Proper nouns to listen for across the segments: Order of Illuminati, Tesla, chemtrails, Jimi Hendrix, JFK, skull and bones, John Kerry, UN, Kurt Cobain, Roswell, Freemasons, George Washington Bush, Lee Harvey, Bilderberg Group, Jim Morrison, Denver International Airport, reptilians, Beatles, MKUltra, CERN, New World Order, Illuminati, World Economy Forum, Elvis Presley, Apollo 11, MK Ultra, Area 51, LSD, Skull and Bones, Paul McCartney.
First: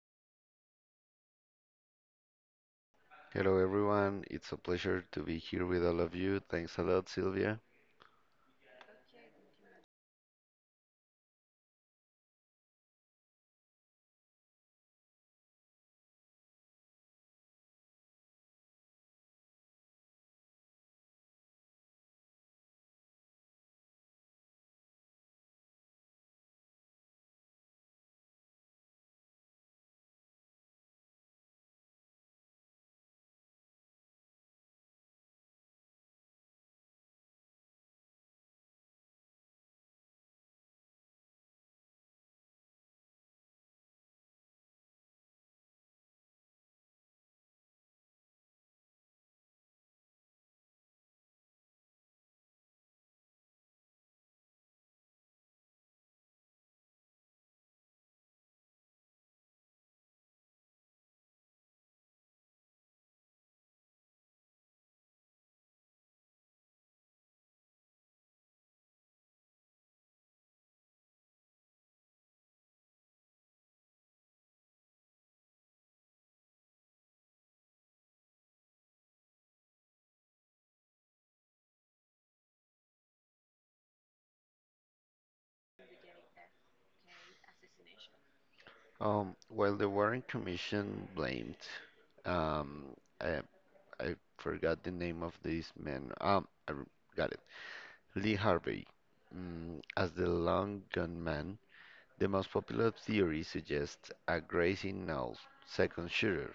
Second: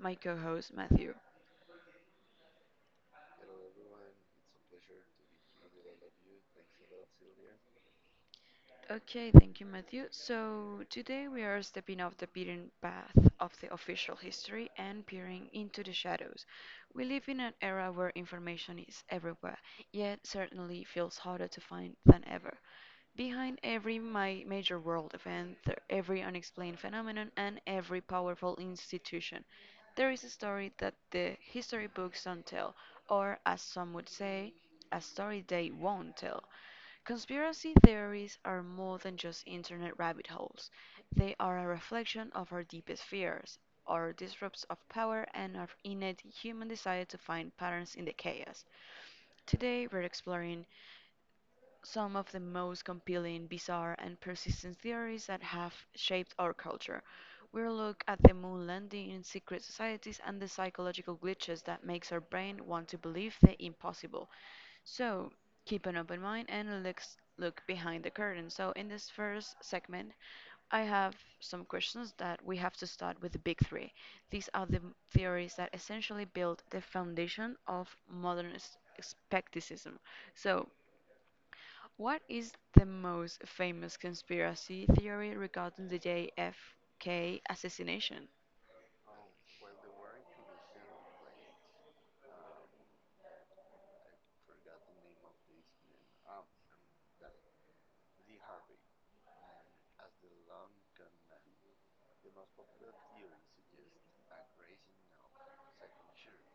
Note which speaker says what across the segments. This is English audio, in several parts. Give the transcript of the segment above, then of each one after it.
Speaker 1: my co host, Matthew.
Speaker 2: Hello everyone, it's a pleasure to be here with all of you. Thanks a lot, Sylvia.
Speaker 1: Okay, thank you, Matthew. So today we are stepping off the beaten path of the official history and peering into the shadows. We live in an era where information is everywhere, yet certainly feels harder to find than ever. Behind every major world event, every unexplained phenomenon, and every powerful institution, there is a story that the history books don't tell, or as some would say, a story they won't tell. Conspiracy theories are more than just internet rabbit holes. They are a reflection of our deepest fears, our disrupts of power, and our innate human desire to find patterns in the chaos. Today, we're exploring some of the most compelling, bizarre, and persistent theories that have shaped our culture. We'll look at the moon landing, secret societies, and the psychological glitches that makes our brain want to believe the impossible. So keep an open mind and let's look behind the curtain. So in this first segment, I have some questions that we have to start with the big three. These are the theories that essentially build the foundation of modern skepticism. So what is the most famous conspiracy theory regarding the JFK assassination?
Speaker 2: Well, the Warren Commission blamed, um, I, I forgot the name of this man. Got it. Lee Harvey, as the long gun man. The most popular theory suggests a grazing null second shooter.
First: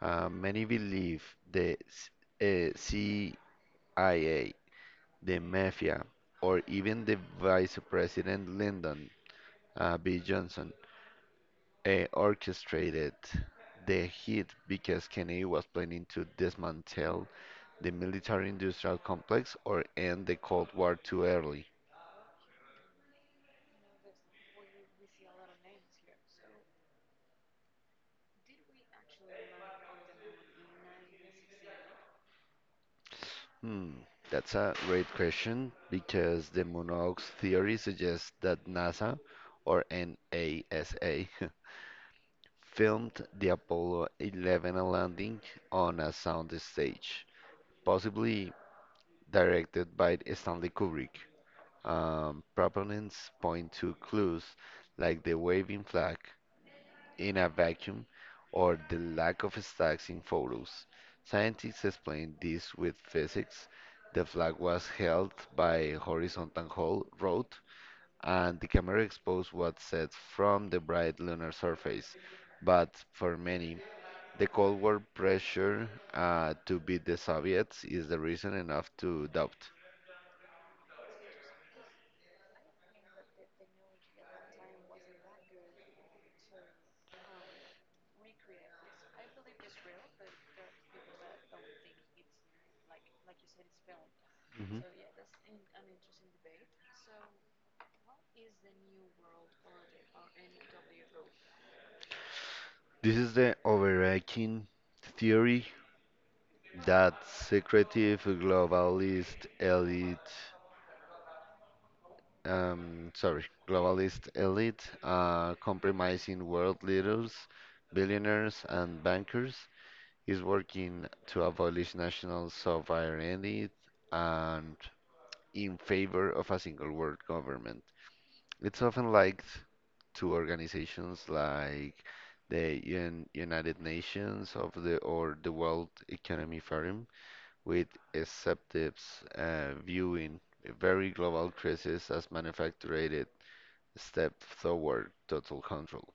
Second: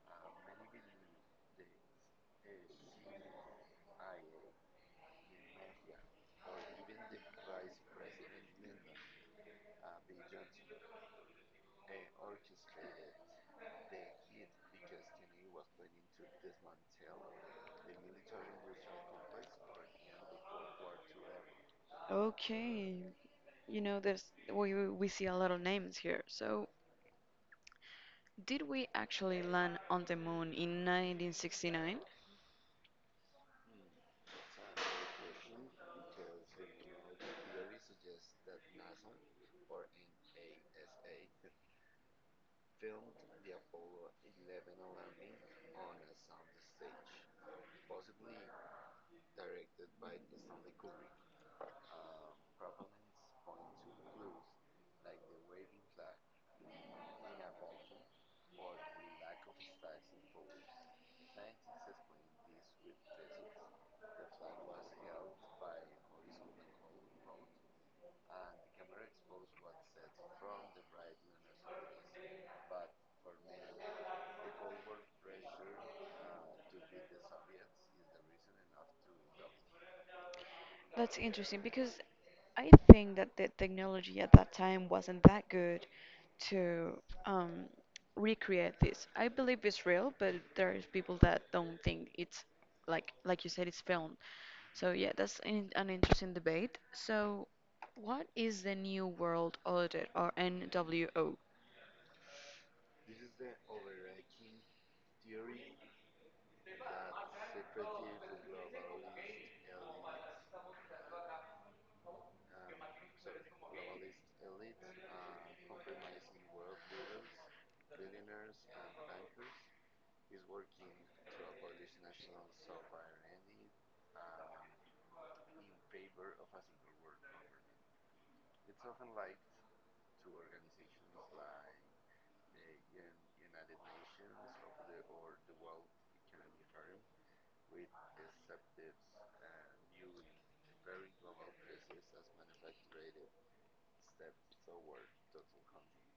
Speaker 2: Many believe the CIA, the mafia, or even the vice president Lyndon B. Johnson orchestrated the hit because Kennedy was planning to dismantle the military industrial complex or end the Cold War too early.
Speaker 1: Okay, you know, there's we see a lot of names here. So, did we actually land on the moon in 1969?
Speaker 2: Hmm, that's a great question because the Monarch's theory suggests that NASA or NASA filmed the Apollo 11 landing on a sound stage, possibly directed by Stanley Kubrick. Proponents point to clues like the waving flag in a vacuum or the lack of stacks in photos. Scientists explain this with physics. The flag was held by horizontal hole rod, and the camera exposed what set from the bright lunar surface. But for many, the Cold War pressure to beat the Soviets is the reason enough to doubt.
Speaker 1: That's interesting because I think that the technology at that time wasn't that good to um, recreate this. I believe it's real, but there's people that don't think it's like you said, it's filmed.
Speaker 2: Mhm.
Speaker 1: So yeah, that's an interesting debate. So what is the New World Order or NWO?
Speaker 2: This is the overarching theory that secretive globalist elite, sorry, globalist elite, compromising world leaders, billionaires, and bankers, is working to abolish national sovereignty and in favor of a single world government. It's often linked to organizations like the UN, United Nations of the or the World Economy Forum, with executives viewing a very global crisis as manufactured step toward total control.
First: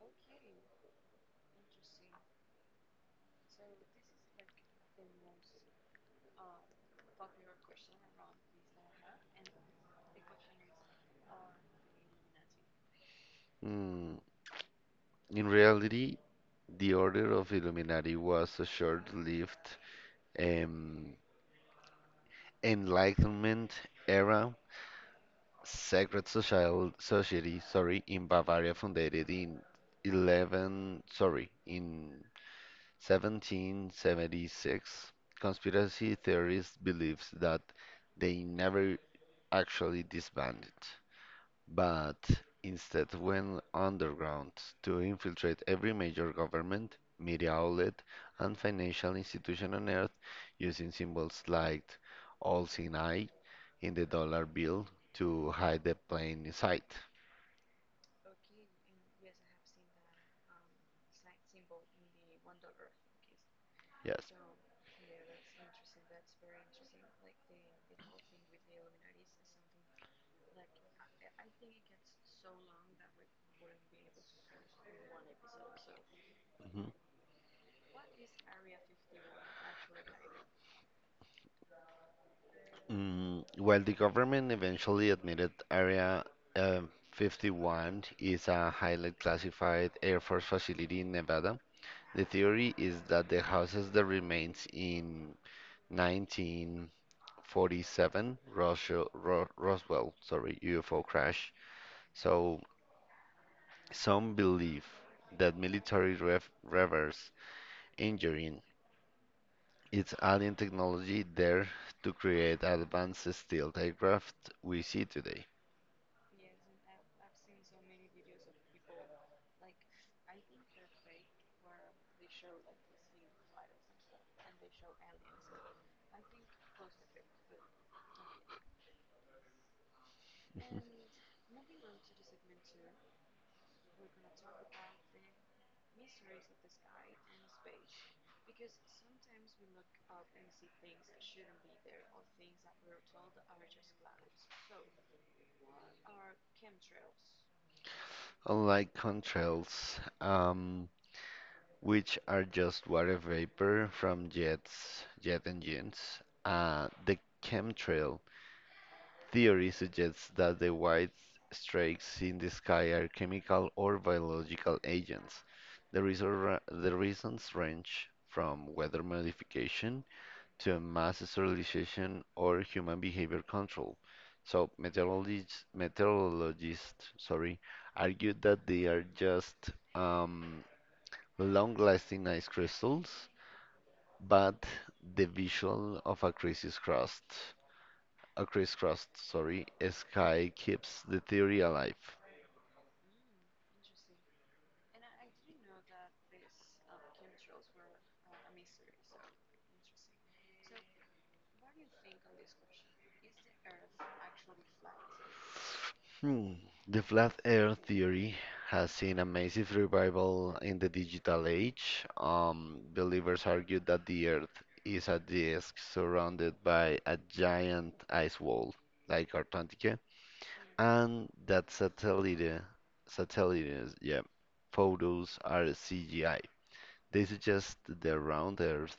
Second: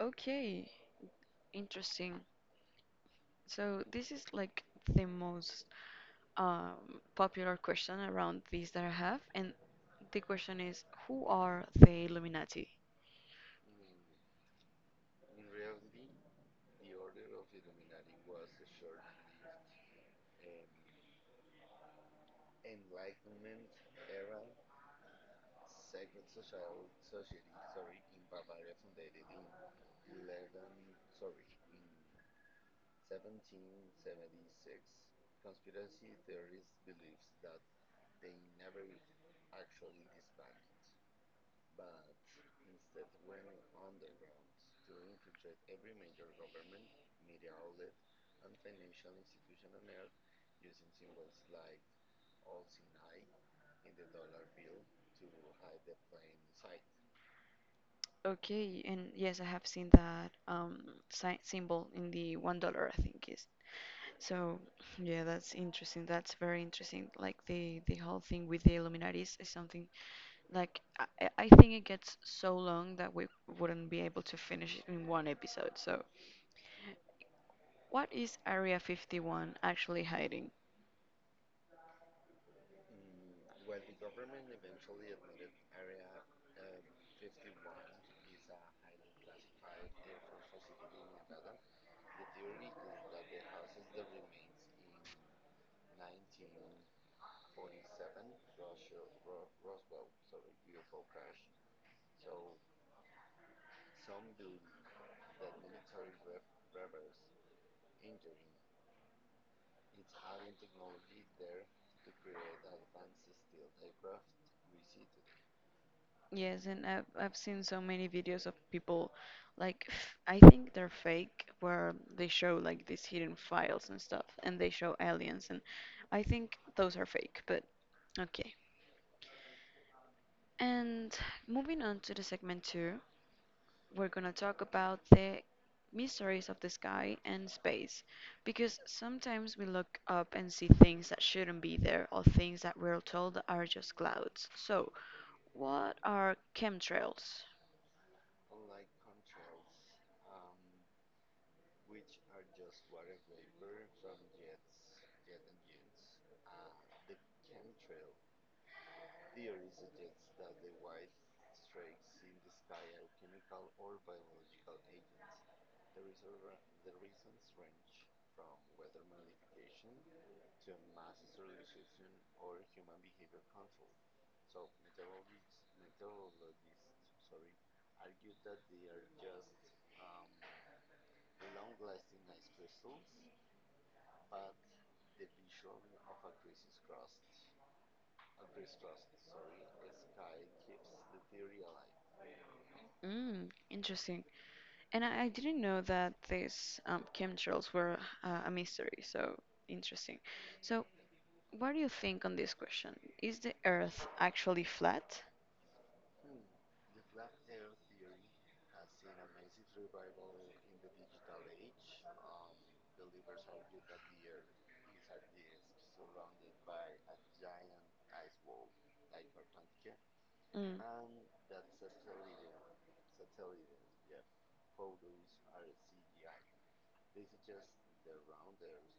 Speaker 1: Okay, interesting. So this is like the most popular question around this that I have, and the question is, who are the Illuminati?
Speaker 2: Mm, In reality, the Order of Illuminati was a short-lived um, Enlightenment era Sacred Social Society, sorry, in Bavaria, founded in 11, sorry, in 1776. Conspiracy theorists believe that they never actually disbanded but instead went underground to infiltrate every major government, media outlet, and financial institution on Earth using symbols like all seen eye in the dollar bill to hide the plain sight.
Speaker 1: Okay, and yes, I have seen that sy symbol in the $1, I think is.
Speaker 2: Yes.
Speaker 1: So yeah, that's interesting. That's very interesting. Like the whole thing with the Illuminatis is something like I think it gets so long that we wouldn't be able to finish it in one episode. So
Speaker 2: Mhm.
Speaker 1: what is Area 51 actually hiding?
Speaker 2: While the government eventually admitted Area uh, 51 is a highly classified Air Force facility in Nevada, the theory is that the houses that remains in 1947 Roswell, Ro Roswell, sorry, UFO crash. So some believe that military ref reverse engineering its alien technology there to create advanced stealth aircraft we see today.
Speaker 1: Yes, and I've seen so many videos of people like I think they're fake where they show like these hidden files and stuff and they show aliens and I think those are fake, but okay. And moving on to the segment 2, we're going to talk about the mysteries of the sky and space because sometimes we look up and see things that shouldn't be there or things that we're told are just clouds. So, what are chemtrails?
Speaker 2: Unlike contrails, which are just water vapor from jets, jet engines, the chemtrail theory suggests that the white streaks in the sky are chemical or biological agents. The, reason the reasons range from weather modification to mass sterilization or human behavior control. So meteorologists, meteorologists, sorry, argued that they are just um, long-lasting ice crystals, but the visual of a crisis crust a crisscross, sorry, sky keeps the theory alive.
Speaker 1: Mm, interesting. And I didn't know that these chemtrails were a mystery, so interesting. So, what do you think on this question? Is the Earth actually flat?
Speaker 2: Hmm. The flat earth theory has seen a massive revival in the digital age. Believers argue that the earth is a disk surrounded by a giant ice wall, like Antarctica,
Speaker 1: Mm.
Speaker 2: and that satellite, satellites, yeah, photos are CGI. This is just the round Earth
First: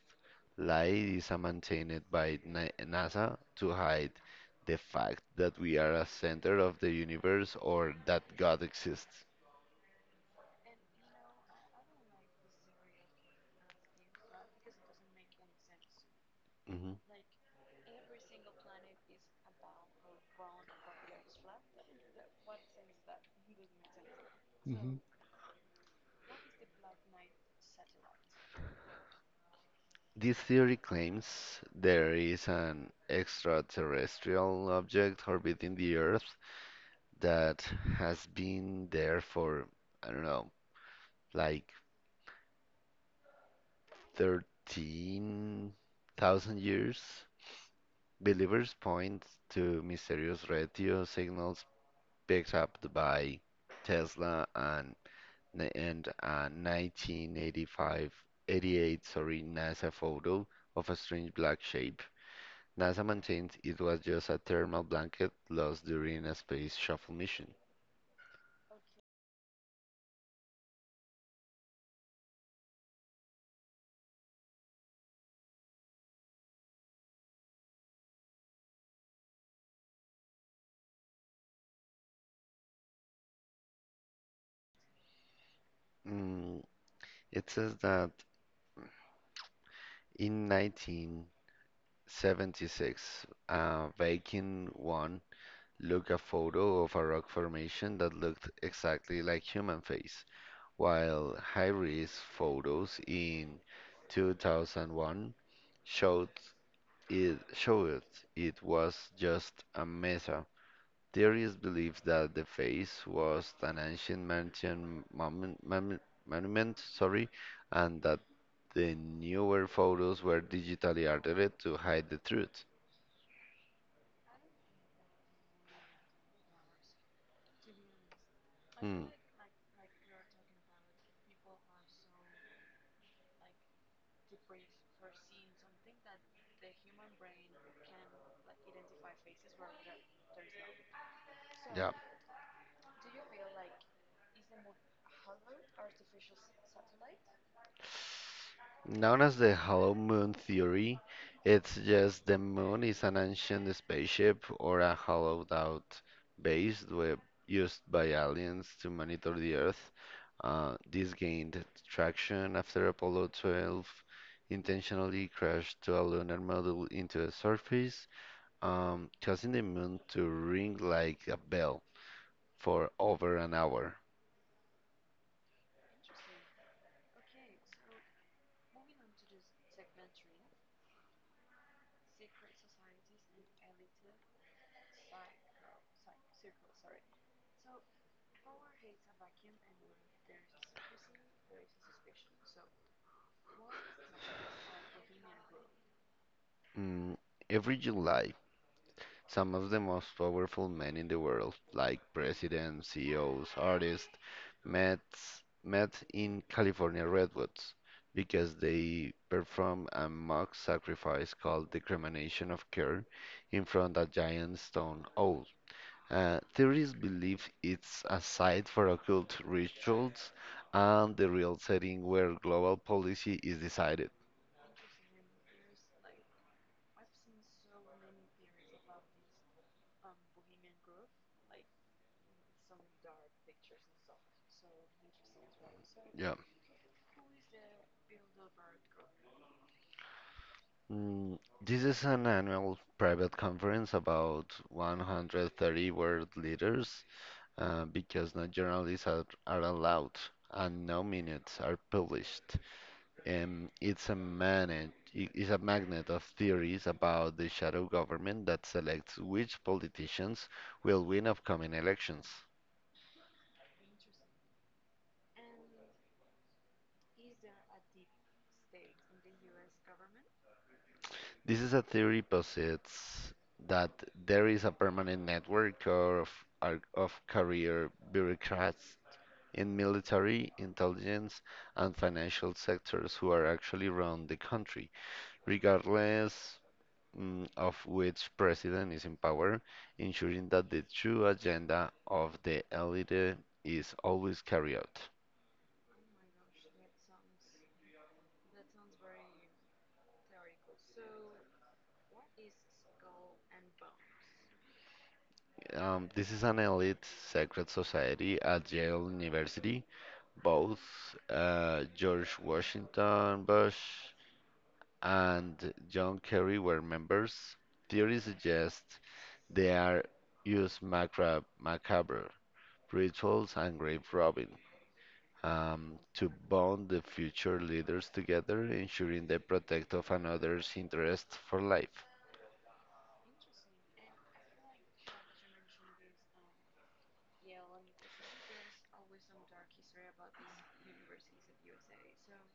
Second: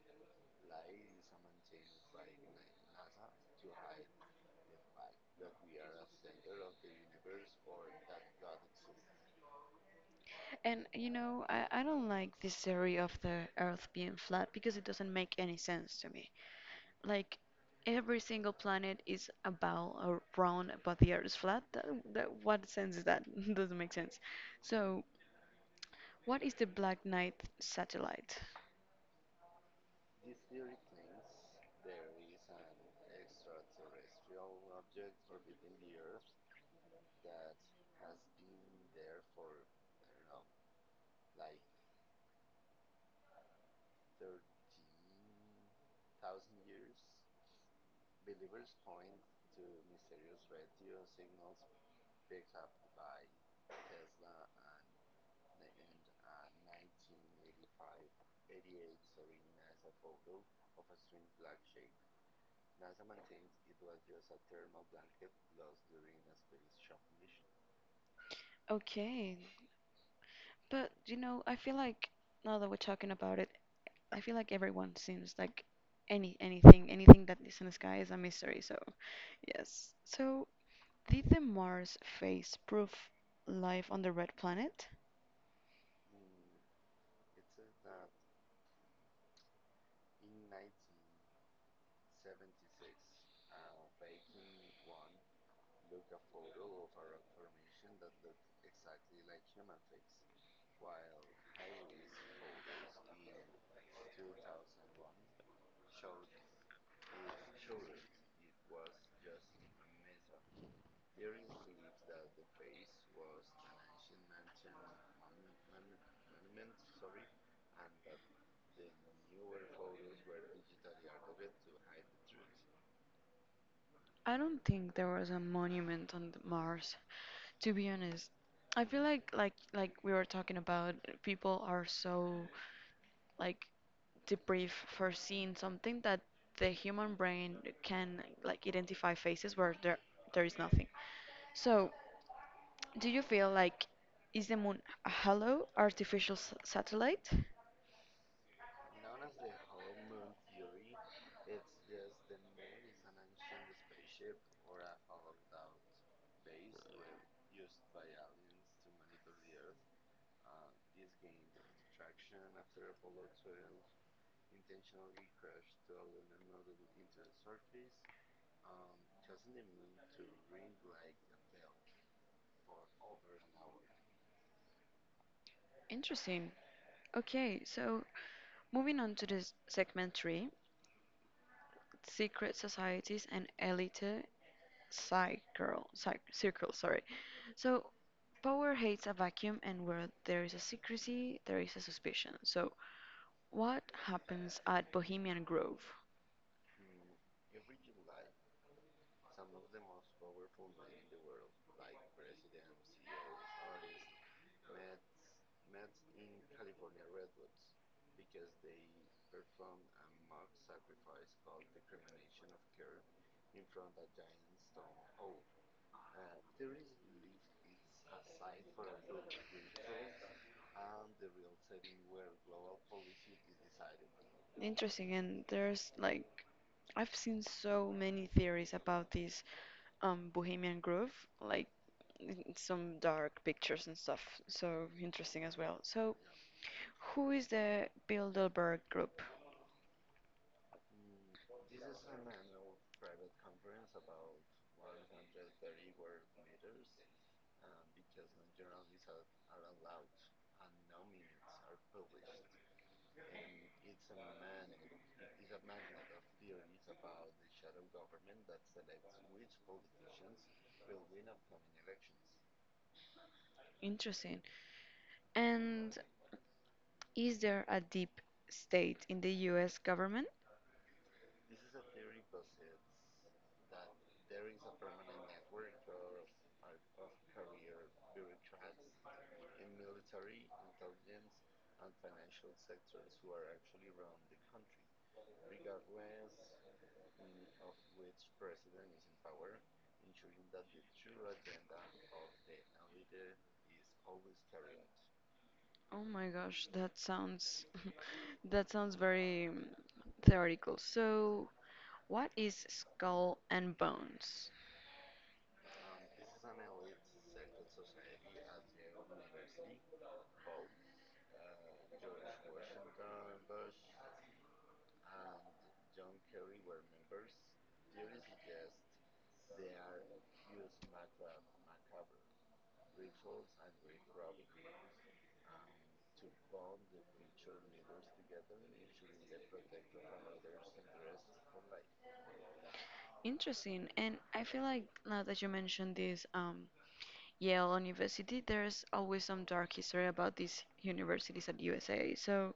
Speaker 2: lie is a maintained by NASA to hide the fact that we are a center of the universe or that God exists.
Speaker 1: And you know, I don't like this theory of the Earth being flat because it doesn't make any sense to me.
Speaker 2: Mhm.
Speaker 1: Like, every single planet is a ball or round, but the Earth is flat. That, that, what sense is that? Doesn't make sense. So, what is the Black Knight satellite?
Speaker 2: This theory claims there is an extraterrestrial object orbiting the Earth that has been there for, I don't know, like 13,000 years. Believers point to mysterious radio signals picked up by Tesla and a 1985 88 sorry NASA photo of a strange black shape. NASA maintained it was just a thermal blanket lost during a space shuttle mission.
Speaker 1: Okay, but you know, I feel like now that we're talking about it, I feel like everyone seems like anything that is in the sky is a mystery. So yes. So did the Mars phase prove life on the red planet?
Speaker 2: Mm, it says that in 1976, Viking 1 look a photo of a rock formation that looked exactly like human face, while high-res photos in 2001 showed it, showed it was just a mesa. Theorists believe that the face was an ancient Martian monument, monument, sorry, and that the newer photos were digitally altered to hide the truth.
Speaker 1: I don't think there was a monument on the Mars. To be honest, I feel
Speaker 2: Hmm,
Speaker 1: like we were talking about, people are so like debrief for seeing something that the human brain can like identify faces where there is nothing. So, do you feel like is the moon a hollow artificial satellite?
Speaker 2: Known as the Hollow Moon theory, it's just the moon is an ancient spaceship or a hollowed out base we- used by aliens to monitor the Earth. This gained traction after Apollo 12 intentionally crashed to a lunar module into the surface, causing the moon to ring like a bell for over an hour.
Speaker 1: Interesting. Okay, so moving on to this segment three, secret societies and elite circle, sorry. So, power hates a vacuum, and where there is a secrecy, there is a suspicion. So, what happens at Bohemian Grove?
Speaker 2: Mm, every July, some of the most powerful men in the world, like presidents, CEOs, artists, met, met in California redwoods because they performed a mock sacrifice called discrimination of care in front of a giant stone owl. Theorists believe it's a site for occult rituals and the real setting where global policy is decided.
Speaker 1: Interesting, and there's like I've seen so many theories about this Bohemian Grove, like in some dark pictures and stuff. So interesting as well. So
Speaker 2: Yeah.
Speaker 1: who is the Bilderberg Group?
Speaker 2: This is an annual private conference about 130 world leaders because no journalists are allowed and no minutes are published. It's a magnet of theories about the shadow government that selects which politicians will win upcoming elections.
Speaker 1: Interesting. And is there a deep state in the US government?
Speaker 2: This is a theory posits that there is a permanent network of career bureaucrats in military, intelligence, and financial sectors who are actually run the country, regardless of which president is in power, ensuring that the true agenda of the elite is always carried out.
Speaker 1: Oh my gosh, that sounds that sounds very theoretical. So what is skull and bones?
Speaker 2: This is an elite secret society at Yale University. Both George Washington Bush and John Kerry were members. Theory suggests they are use macabre rituals and grave robbing to bond the future leaders together, ensuring the protect of another's interest for life.
Speaker 1: Interesting. And I feel like now that you mentioned this Yale University, there's always some dark history about these universities at USA. So,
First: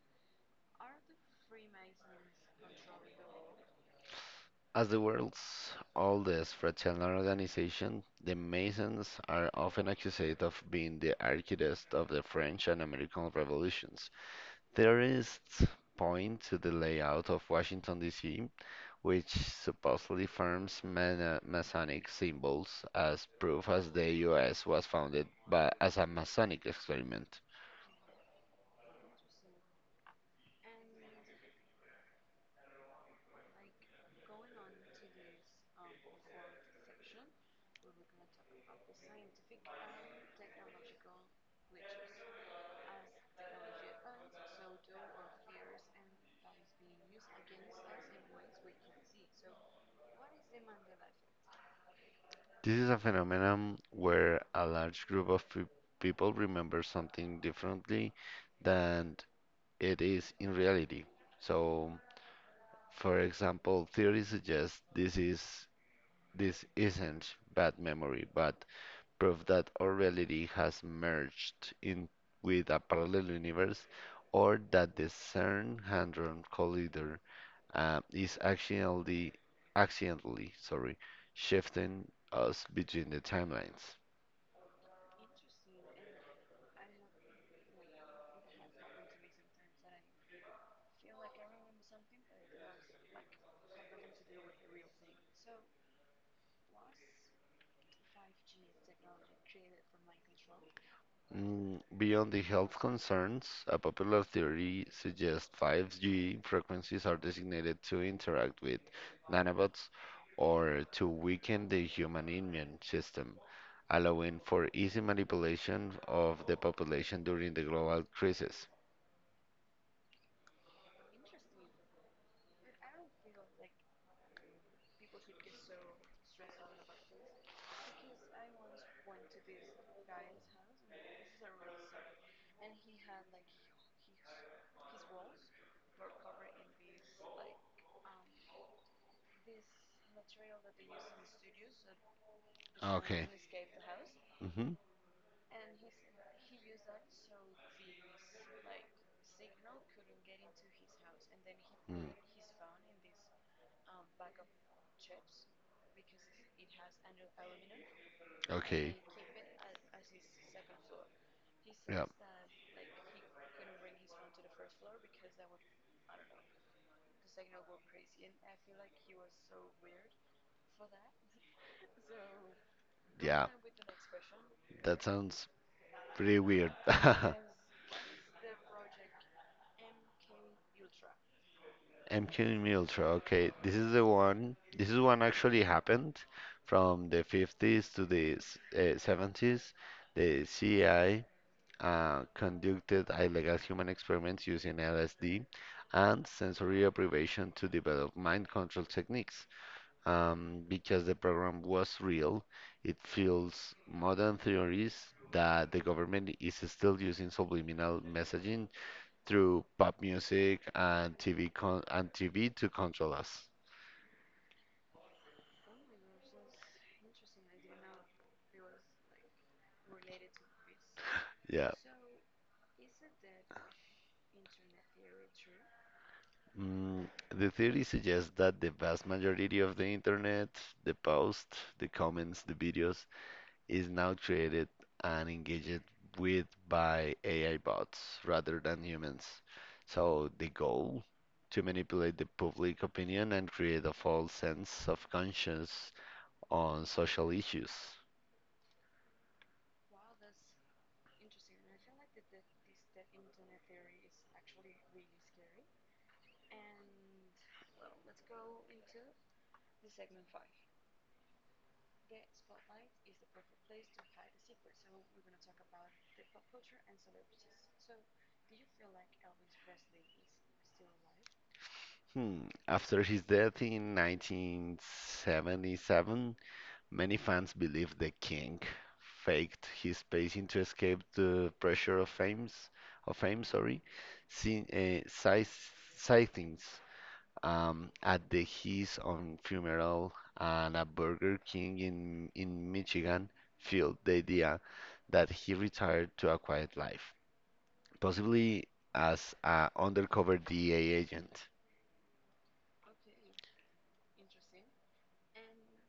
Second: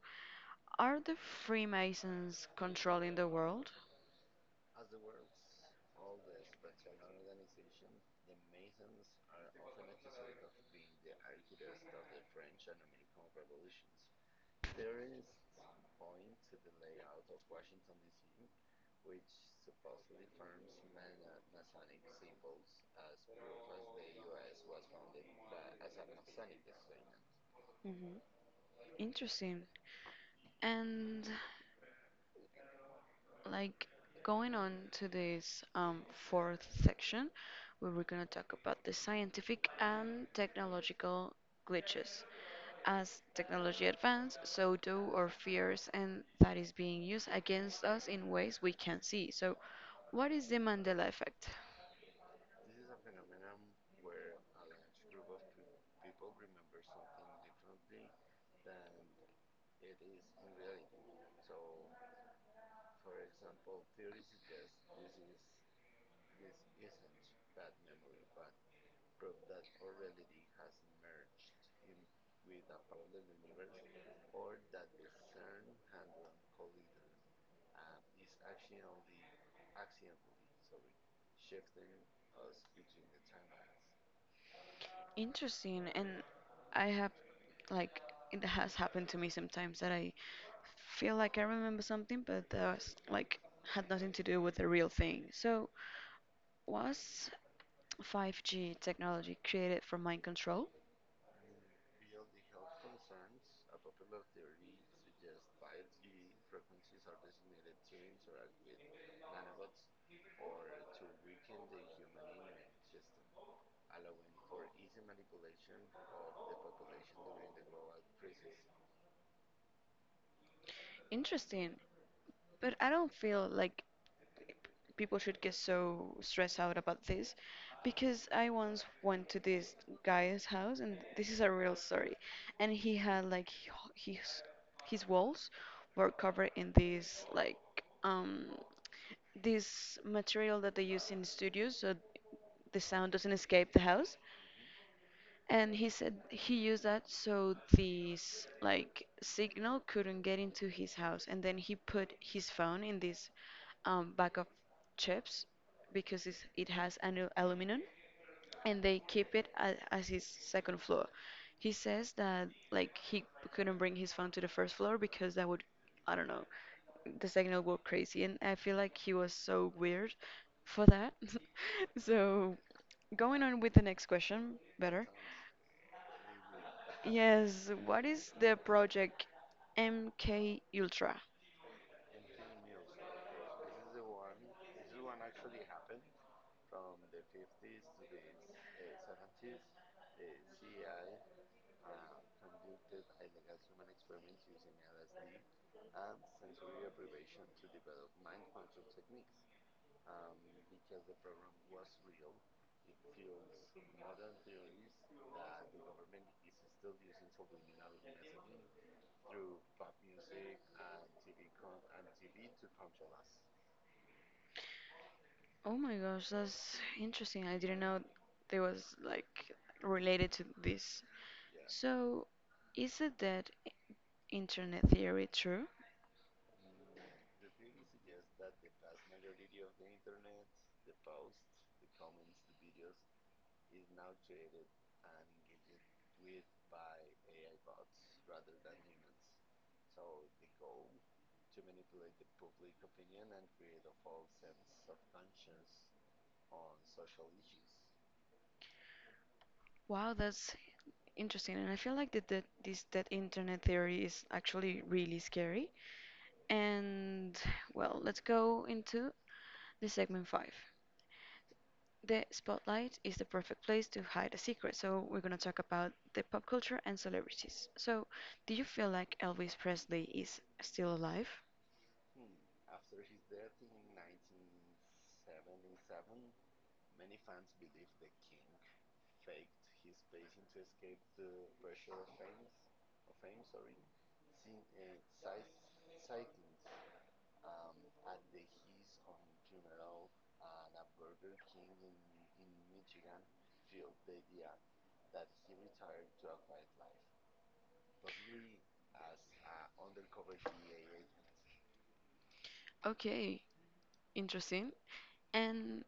Speaker 1: are the Freemasons controlling the world?
Speaker 2: As the world's oldest fraternal organization, the Masons are often accused of being the architects of the French and American revolutions. Theorists point to the layout of Washington, D.C. which supposedly affirms Masonic symbols as proof as the US was founded by, as a Masonic experiment.
Speaker 1: Hmm, interesting. And like going on to this fourth section, where we're going to talk about the scientific and technological glitches. As technology advances, so do our fears, and that is being used against us in ways we can't see. So, what is the Mandela effect?
Speaker 2: This is a phenomenon where a large group of people remember something differently than it is in reality. So, for example, theory suggests this isn't bad memory, but prove that our reality has merged in with a parallel universe, or that the CERN hadron collider is accidentally accidentally sorry shifting us between the timelines.
Speaker 1: Interesting, and I have, like, it has happened to me sometimes that I feel like I remember something, but that was, like, had nothing to do with the real thing. So, was 5G technology created for mind control?
Speaker 2: Beyond the health concerns, a popular theory suggests 5G frequencies are designated to interact with nanobots or to weaken the human immune system, allowing for easy manipulation of the population during the global crisis.
Speaker 1: Interesting. But I don't feel like people should get so stressed out about this because I once went to this guy's house and this is a real story and he had like his walls were covered in this like um this material that they use in studios so the sound
Speaker 2: Okay.
Speaker 1: doesn't escape the house
Speaker 2: Hmm.
Speaker 1: and he said he used that so this like signal couldn't get into his house. And then he
Speaker 2: Mm.
Speaker 1: put his phone in this bag of chips because it has an aluminum and
Speaker 2: Okay.
Speaker 1: they keep it as his second floor. He
Speaker 2: Yeah.
Speaker 1: says that like he couldn't bring his phone to the first floor because that would, I don't know, the signal go crazy. And I feel like he was so weird for that. So going
Speaker 2: Yeah.
Speaker 1: on with the next question,
Speaker 2: That
Speaker 1: better.
Speaker 2: sounds pretty weird.
Speaker 1: Yes, what is the project MK Ultra?
Speaker 2: MQ in Ultra. Okay, this is the one. This is one actually happened from the 50s to the 70s. The CIA conducted illegal human experiments using LSD and sensory deprivation to develop mind control techniques. Because the program was real. It feels modern theories that the government is still using subliminal messaging through pop music and TV con and TV to control us.
Speaker 1: Oh my gosh, that's interesting. I didn't know there was like related to this.
Speaker 2: Yeah.
Speaker 1: So, is it that internet theory true?
Speaker 2: Mm, the theory suggests that the vast majority of the internet, the posts, the comments, the videos, is now created and engaged with by AI bots rather than humans. So the goal to manipulate the public opinion and create a false sense of conscience on social issues.
Speaker 1: Wow, that's interesting. And I feel like that internet theory is actually really scary. And well, let's go into the segment five. The spotlight is the perfect place to hide a secret, so we're gonna talk about the pop culture and celebrities. So, do you feel like Elvis Presley is still alive?
Speaker 2: Hmm. After his death in 1977, many fans believed the king faked his passing to escape the pressure of fame, sorry, sin- uh, sightings at the His on Funeral and a Burger King in Michigan fueled the idea that he retired to a quiet life, possibly as an undercover DEA agent.
Speaker 1: Okay, interesting. And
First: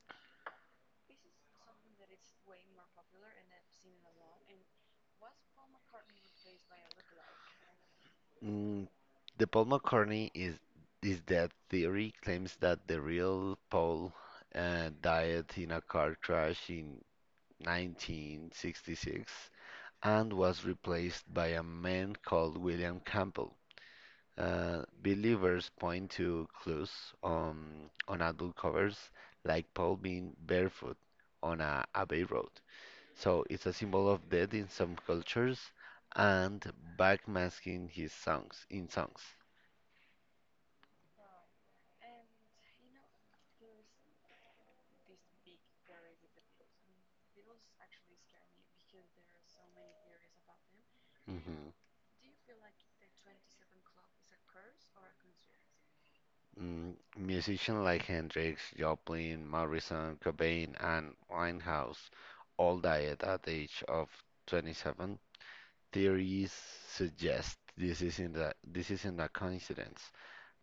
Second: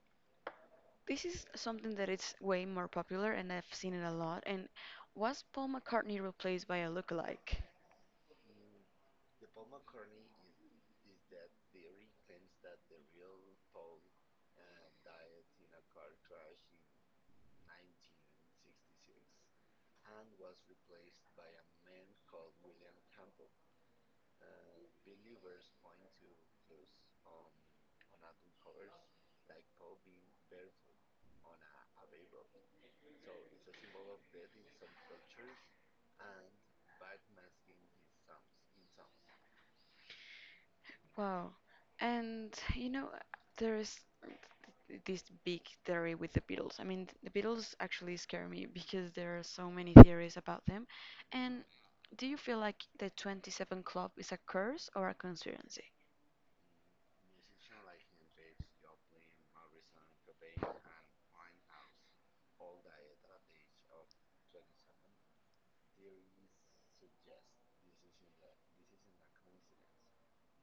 Speaker 1: this is something that is way more popular, and I've seen it a lot. And was Paul McCartney replaced by a lookalike?
Speaker 2: Mm, the Paul McCartney is that theory claims that the real Paul died in a car crash in 1966 and was replaced by a man called William Campbell. Believers point to clues on, on adult covers, like Paul being barefoot on a abbey road. So it's a symbol of death in some cultures and backmasking his songs in songs.
Speaker 1: Wow. And you know, there's this big theory with the Beatles. I mean, the Beatles actually scare me because there are so many theories about them. And
Speaker 2: Mhm.
Speaker 1: do you feel like the 27 Club is a curse or a conspiracy?
Speaker 2: Musicians like Hendrix, Joplin, Morrison, Cobain, and Winehouse all died at the age of 27. Theories suggest this isn't a coincidence,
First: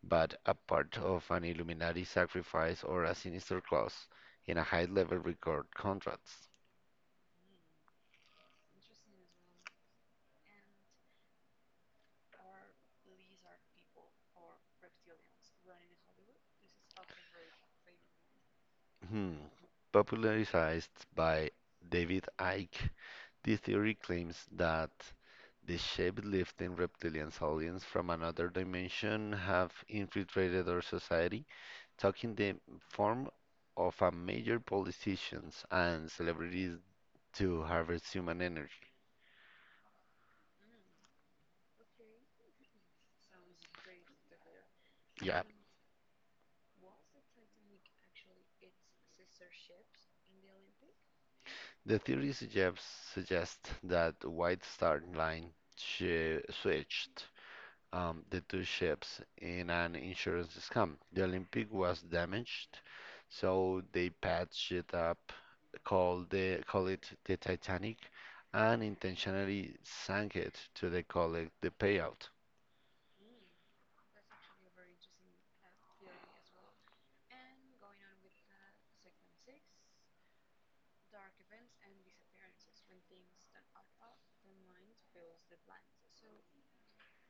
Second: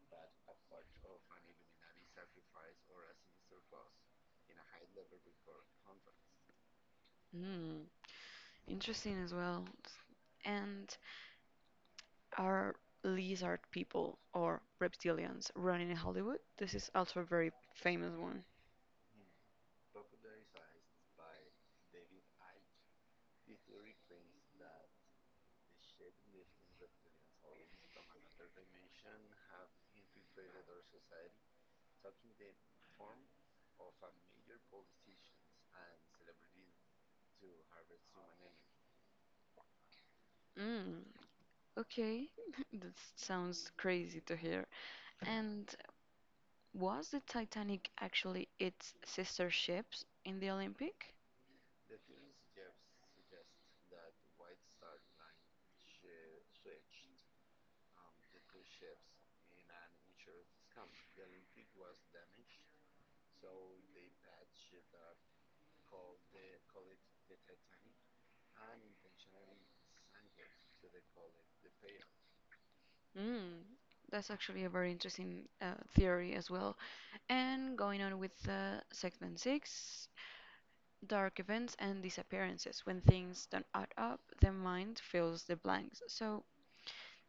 Speaker 2: but a part of an Illuminati sacrifice or a sinister clause in a high-level record contracts.
Speaker 1: Hmm, interesting as well. And are lizard people or reptilians running in Hollywood? This is also a very famous one.
Speaker 2: Hmm. Popularized by David Icke, this theory claims that the shape-lifting reptilian aliens from another dimension have infiltrated our society, taking the form of a major politicians and celebrities to harvest human energy.
Speaker 1: Mm, okay, that sounds crazy to hear.
Speaker 2: Yeah.
Speaker 1: And was the Titanic actually its sister ships in the Olympic?
Speaker 2: The theory suggests that White Star Line shi switched the two ships in an insurance scam. The Olympic was damaged, so they patched it up, call it the Titanic, and intentionally sank it to the collect the payout.
Speaker 1: Mm, that's actually a very interesting theory as well. And going on with segment six dark events and disappearances. When things don't add up, the mind fills the blanks. So,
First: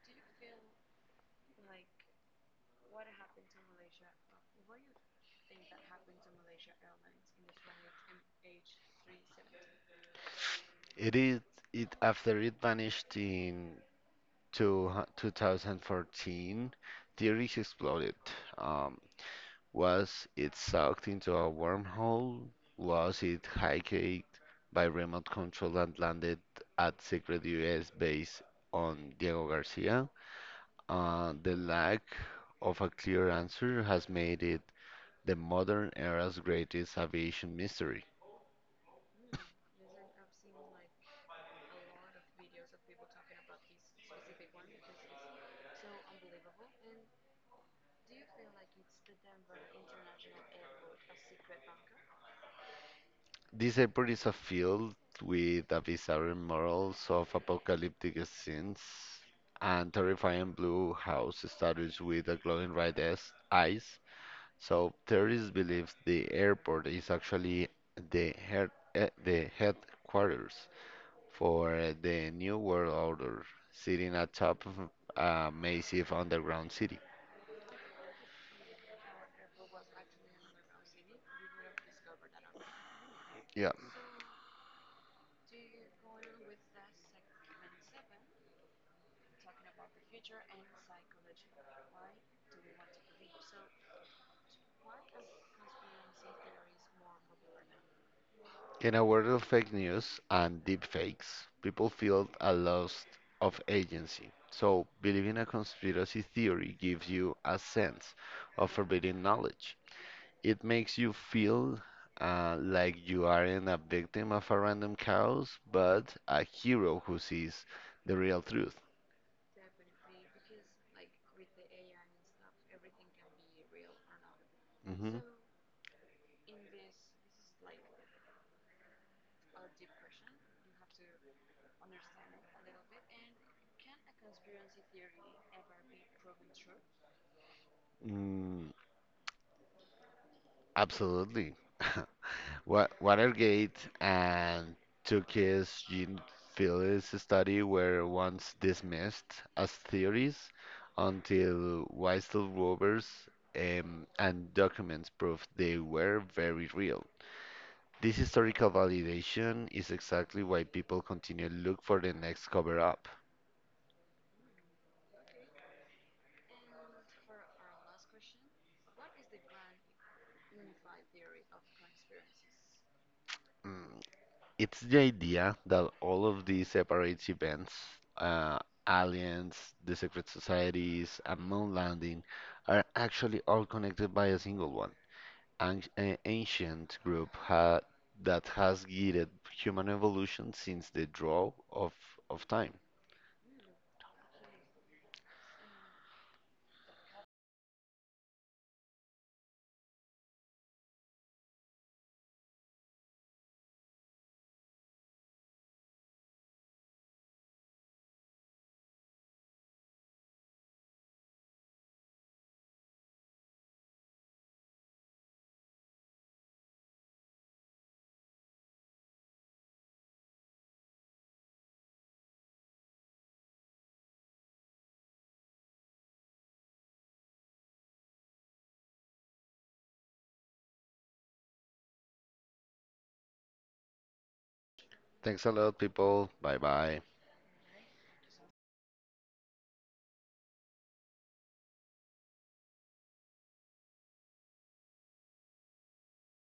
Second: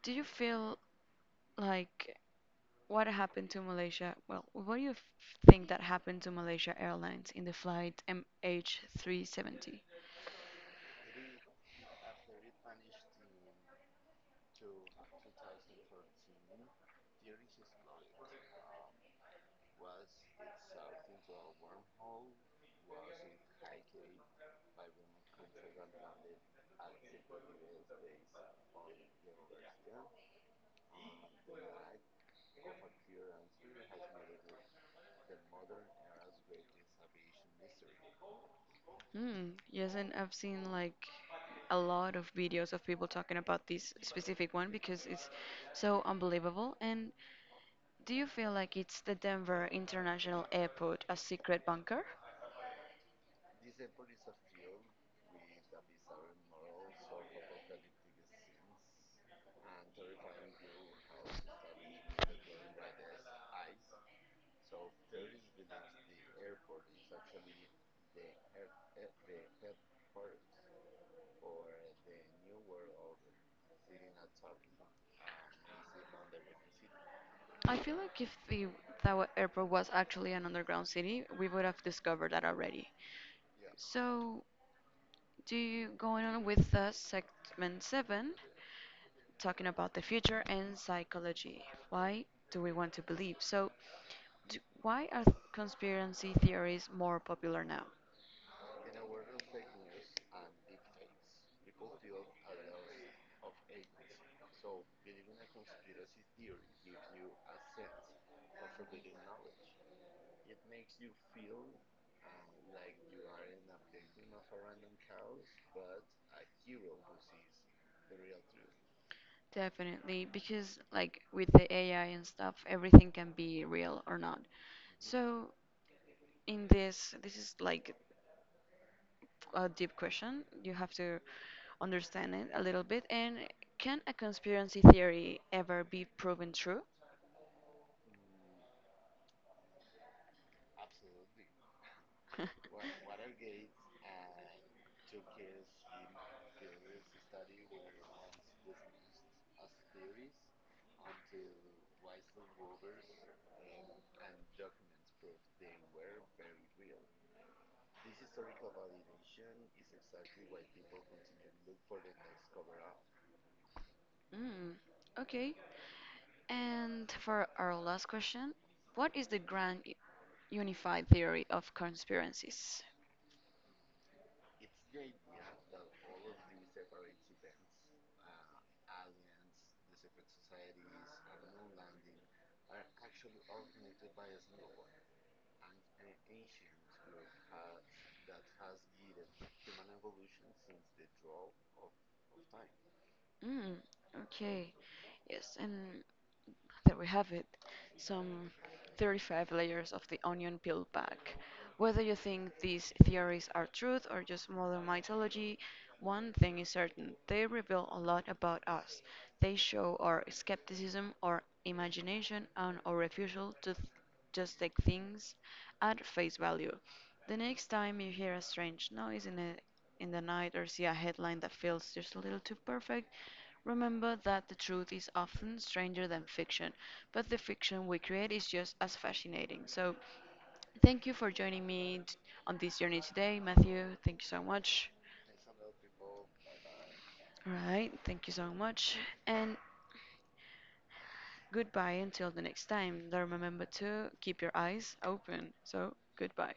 Speaker 1: do you feel like what happened to Malaysia? Well, what do you f- think that happened to Malaysia Airlines in the flight MH370?
Speaker 2: It is it after it vanished in 2014, theories exploded. Um, Was it sucked into a wormhole? Was it hijacked by remote control and landed at secret US base on Diego Garcia? The lack of a clear answer has made it the modern era's greatest aviation mystery.
Speaker 1: Hmm. Yes, and I've seen like a lot of videos of people talking about this specific one because it's so unbelievable. And do you feel like it's the Denver International Airport a secret bunker?
Speaker 2: This airport is a field with a bizarre morals of apocalyptic scenes and terrifying blue house statues with a glowing red eyes. So theorists believe the airport is actually the the headquarters for the New World Order, sitting atop of a massive underground city.
Speaker 1: I feel like if the airport was actually an underground city, we would have discovered that already.
Speaker 2: Yeah.
Speaker 1: So, do you going on with segment seven, talking about the future and psychology? Why do we want to believe? So, why are conspiracy theories more popular now?
Speaker 2: In a world of fake news and deep fakes, people feel a loss of agency. So believing a conspiracy theory gives you a sense of forbidden knowledge. It makes you feel like you aren't a victim of a random chaos, but a hero who sees the real truth.
Speaker 1: Definitely, because like with the AI and stuff, everything can be real or not.
Speaker 2: Mhm.
Speaker 1: So in this is like a deep question. You have to understand it a little bit. And can a conspiracy theory ever be proven true?
Speaker 2: Mm, Absolutely. Watergate and Tukey's gene Phillips study were once dismissed as theories until Weisel rovers and documents proved they were very real. This historical validation is exactly why people continue to look for the next cover up.
Speaker 1: Mm, okay. And for our last question, what is the grand unified theory of conspiracies?
Speaker 2: Mm, It's the idea that all of these separate events, uh, aliens, the secret societies, and moon landing, are actually all connected by a single one, an ancient group ha that has guided human evolution since the draw of time.
Speaker 1: Mm, okay. Yes. And there we have it. Some 35 layers of the onion peeled back. Whether you think these theories are truth or just modern mythology, one thing is certain they reveal a lot about us. They show our skepticism, our imagination, and our refusal to just take things at face value. The next time you hear a strange noise in the night or see a headline that feels just a little too perfect, remember that the truth is often stranger than fiction, but the fiction we create is just as fascinating. So, thank you for joining me on this journey today, Matthew. Thank you so much.
Speaker 2: Thanks a lot, people. Bye bye.
Speaker 1: Right, thank you so much. And goodbye until the next time. Don't remember to keep your eyes open. So, goodbye.